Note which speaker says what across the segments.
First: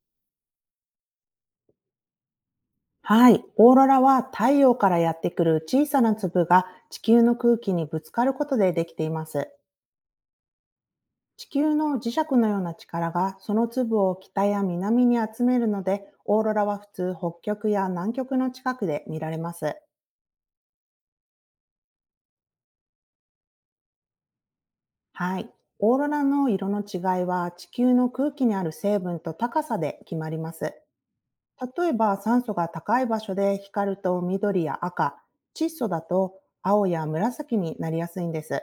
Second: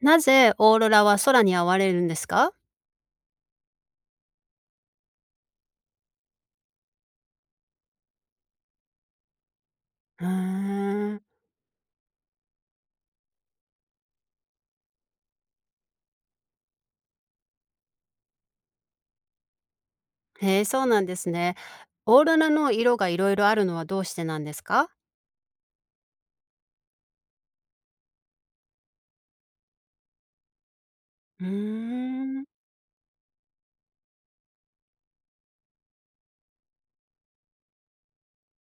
Speaker 1: なぜオーロラは空に現れるんですか？
Speaker 2: はい。オーロラは太陽からやってくる小さな粒が地球の空気にぶつかることでできています。
Speaker 1: うーん。
Speaker 2: 地球の磁石のような力がその粒を北や南に集めるので、オーロラは普通、北極や南極の近くで見られます。
Speaker 1: へえ、そうなんですね。オーロラの色がいろいろあるのはどうしてなんですか？
Speaker 2: はい。オーロラの色の違いは、地球の空気にある成分と高さで決まります。
Speaker 1: うー
Speaker 2: 例えば酸
Speaker 1: ん。
Speaker 2: 素が高い場所で光ると緑や赤、窒素だと青や紫になりやすいんです。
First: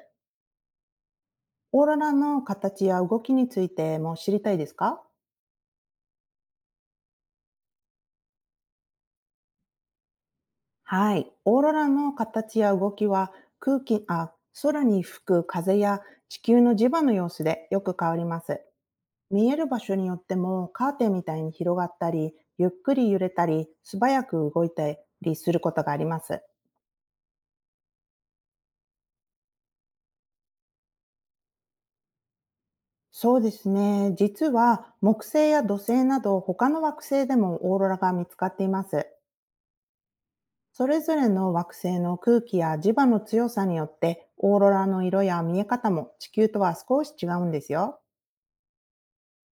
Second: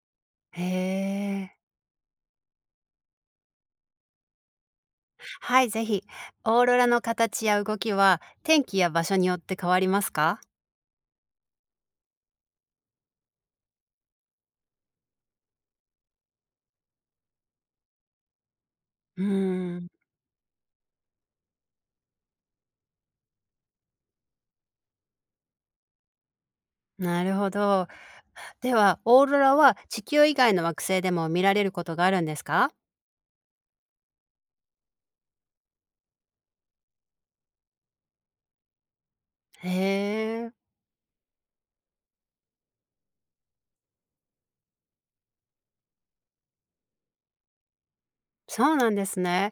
Speaker 1: へえ。
Speaker 2: オーロラの形や動きについても知りたいですか？
Speaker 1: はい、ぜひ。オーロラの形や動きは、天気や場所によって変わりますか？
Speaker 2: はい。オーロラの形や動きは空気、あ、空に吹く風や地球の磁場の様子でよく変わります。
Speaker 1: う
Speaker 2: 見える
Speaker 1: ー
Speaker 2: 場
Speaker 1: ん、
Speaker 2: 所によっても、カーテンみたいに広がったり、ゆっくり揺れたり、素早く動いたりすることがあります。
Speaker 1: なるほど。では、オーロラは地球以外の惑星でも見られることがあるんですか？
Speaker 2: そうですね。実は木星や土星など、他の惑星でもオーロラが見つかっています。
Speaker 1: へえ。
Speaker 2: それぞれの惑星の空気や磁場の強さによって、オーロラの色や見え方も地球とは少し違うんですよ。
Speaker 1: そうなんですね。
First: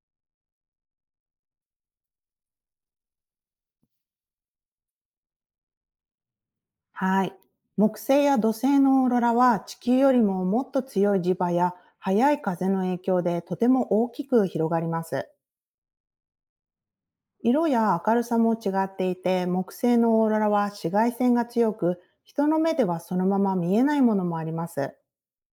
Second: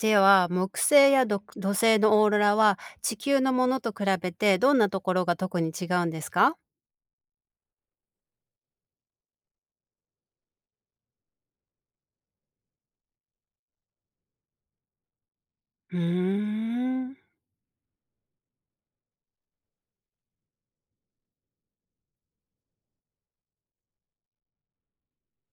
Speaker 1: では、木星や土星のオーロラは地球のものと比べてどんなところが特に違うんですか？
Speaker 2: はい。木星や土星のオーロラは、地球よりももっと強い磁場や速い風の影響で、とても大きく広がります。
Speaker 1: うーん。
Speaker 2: 色や明るさも違っていて、木星のオーロラは紫外線が強く、人の目ではそのまま見えないものもあります。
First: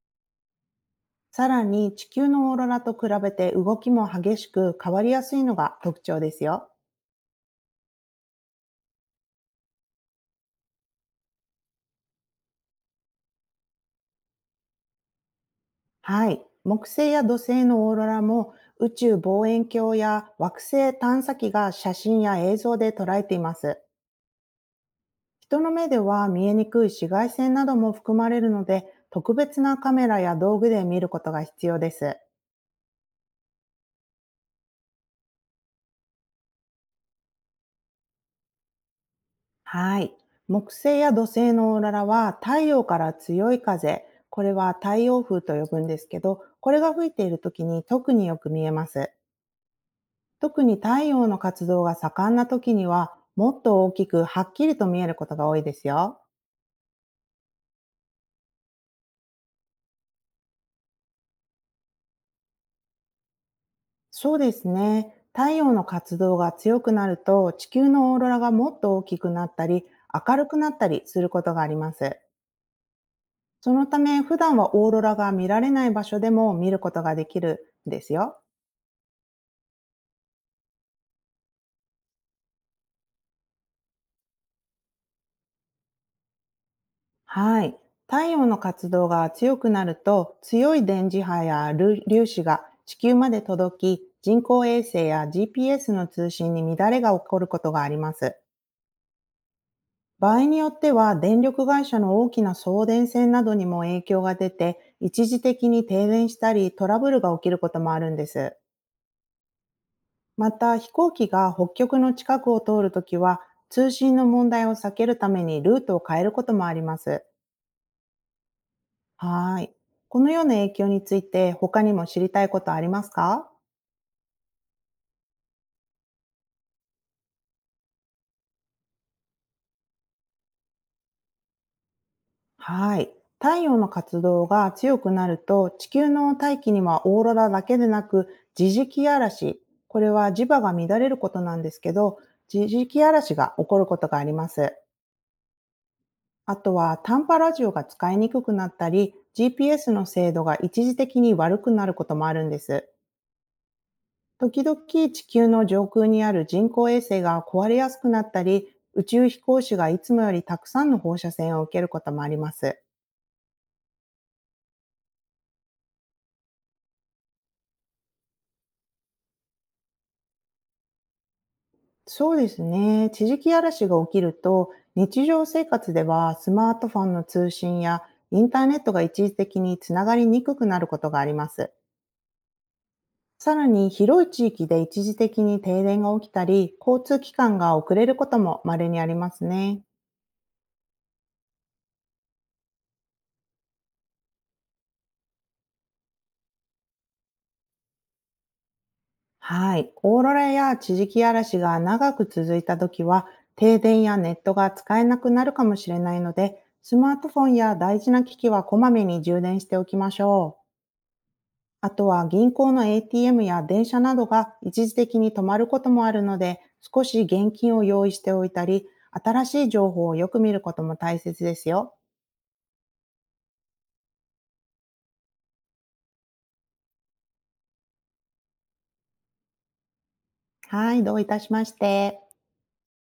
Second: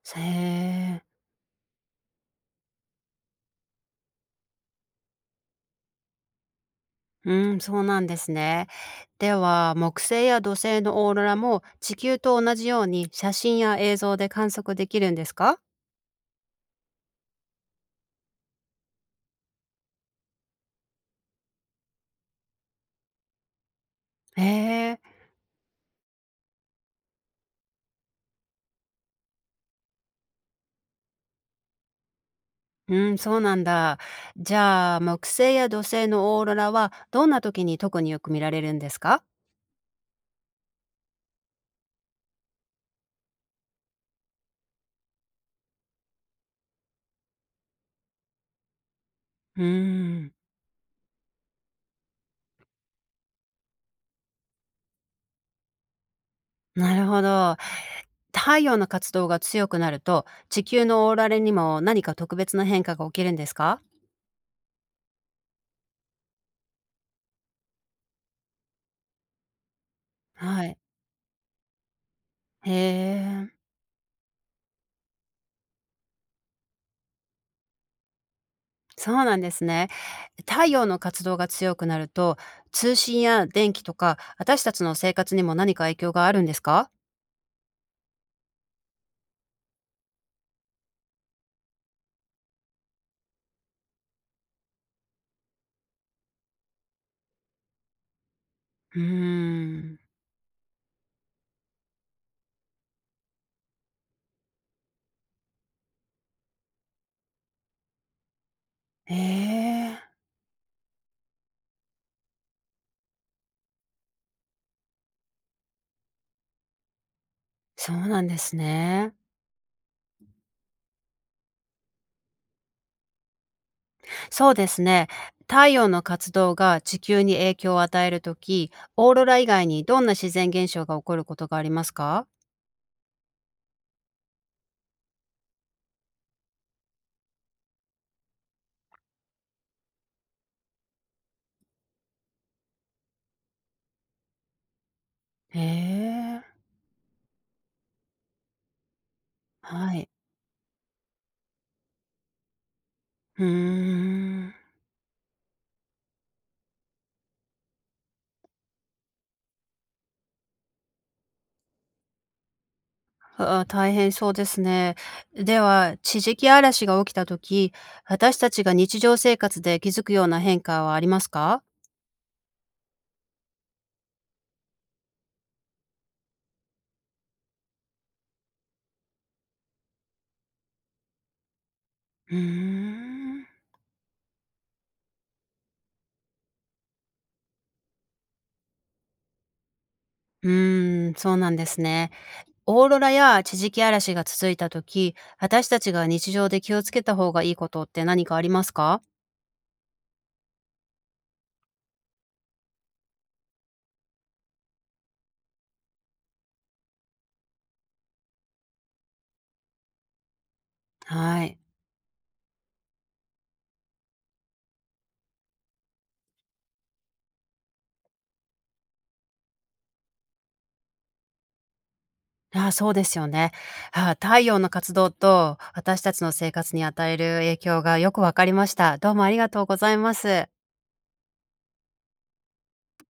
Speaker 1: へえ。
Speaker 2: さらに地球のオーロラと比べて、動きも激しく変わりやすいのが特徴ですよ。
Speaker 1: うーん、そうなんですね。では、木星や土星のオーロラも地球と同じように写真や映像で観測できるんですか？
Speaker 2: はい。木星や土星のオーロラも、宇宙望遠鏡や惑星探査機が写真や映像で捉えています。
Speaker 1: へえ。
Speaker 2: 人の目では見えにくい紫外線なども含まれるので、特別なカメラや道具で見ることが必要です。
Speaker 1: うん、そうなんだ。じゃあ、木星や土星のオーロラはどんな時に特によく見られるんですか？
Speaker 2: はい。木星や土星のオーロラは、太陽から強い風、これは太陽風と呼ぶんですけど、これが吹いている時に特によく見えます。
Speaker 1: うーん。
Speaker 2: 特に太陽の活動が盛んな時には、もっと大きくはっきりと見えることが多いですよ。
Speaker 1: なるほど。太陽の活動が強くなると、地球のオーロラにも何か特別な変化が起きるんですか？
Speaker 2: そうですね。太陽の活動が強くなると、地球のオーロラがもっと大きくなったり、明るく
Speaker 1: は
Speaker 2: なっ
Speaker 1: い。
Speaker 2: たりすることがあります。
Speaker 1: へえ、
Speaker 2: そのため、普段はオーロラが見られない場所でも見ることができるんですよ。
Speaker 1: そうなんですね。太陽の活動が強くなると、通信や電気とか、私たちの生活にも何か影響があるんですか？
Speaker 2: はい。太陽の活動が強くなると、強い電磁波や粒粒子が地球まで届き、人工衛星や GPS の通信に乱れが起こることがあります。
Speaker 1: うーん。
Speaker 2: 場合によっては、電力会社の大きな送電線などにも影響が出て、一時的に停電したり、トラブルが起きることもあるんです。
Speaker 1: へえ、
Speaker 2: また、飛行機が北極の近くを通るときは、通信の問題を避けるためにルートを変えることもあります。
Speaker 1: そうなんですね。
Speaker 2: はーい。このような影響について、他にも知りたいことありますか？
Speaker 1: そうですね。太陽の活動が地球に影響を与えるとき、オーロラ以外にどんな自然現象が起こることがありますか？
Speaker 2: はい。太陽の活動が強くなると、地球の大気にはオーロラだけでなく地磁気嵐、これは磁場が乱れることなんですけど、地磁気嵐が起こることがあります。
Speaker 1: へ
Speaker 2: あ
Speaker 1: え、
Speaker 2: とは短波ラジオが使いにくくなったり、GPS
Speaker 1: は
Speaker 2: の
Speaker 1: い。
Speaker 2: 精度が一時的に悪くなることもあるんです。
Speaker 1: うーん。
Speaker 2: 時々、地球の上空にある人工衛星が壊れやすくなったり、宇宙飛行士がいつもよりたくさんの放射線を受けることもあります。
Speaker 1: あ、大変そうですね。では、地磁気嵐が起きた時、私たちが日常生活で気づくような変化はありますか？
Speaker 2: そうですね。地磁気嵐が起きると、日常生活ではスマートフォンの通信やインターネットが一時的につながりにくくなることがあります。
Speaker 1: うーん。
Speaker 2: さらに広い地域で一時的に停電が起きたり、交通機関が遅れることも稀にありますね。
Speaker 1: うーん、そうなんですね。オーロラや地磁気嵐が続いた時、私たちが日常で気をつけた方がいいことって何かありますか？
Speaker 2: はい。オーロラや地磁気嵐が長く続いた時は、停電やネットが使えなくなるかもしれないので、スマートフォンや大事な機器はこまめに充電しておきましょう。
Speaker 1: はい。
Speaker 2: あとは銀行の ATM や電車などが一時的に止まることもあるので、少し現金を用意しておいたり、新しい情報をよく見ることも大切ですよ。
Speaker 1: あ、そうですよね。あ、太陽の活動と私たちの生活に与える影響がよくわかりました。どうもありがとうございます。
Speaker 2: はい、どういたしまして。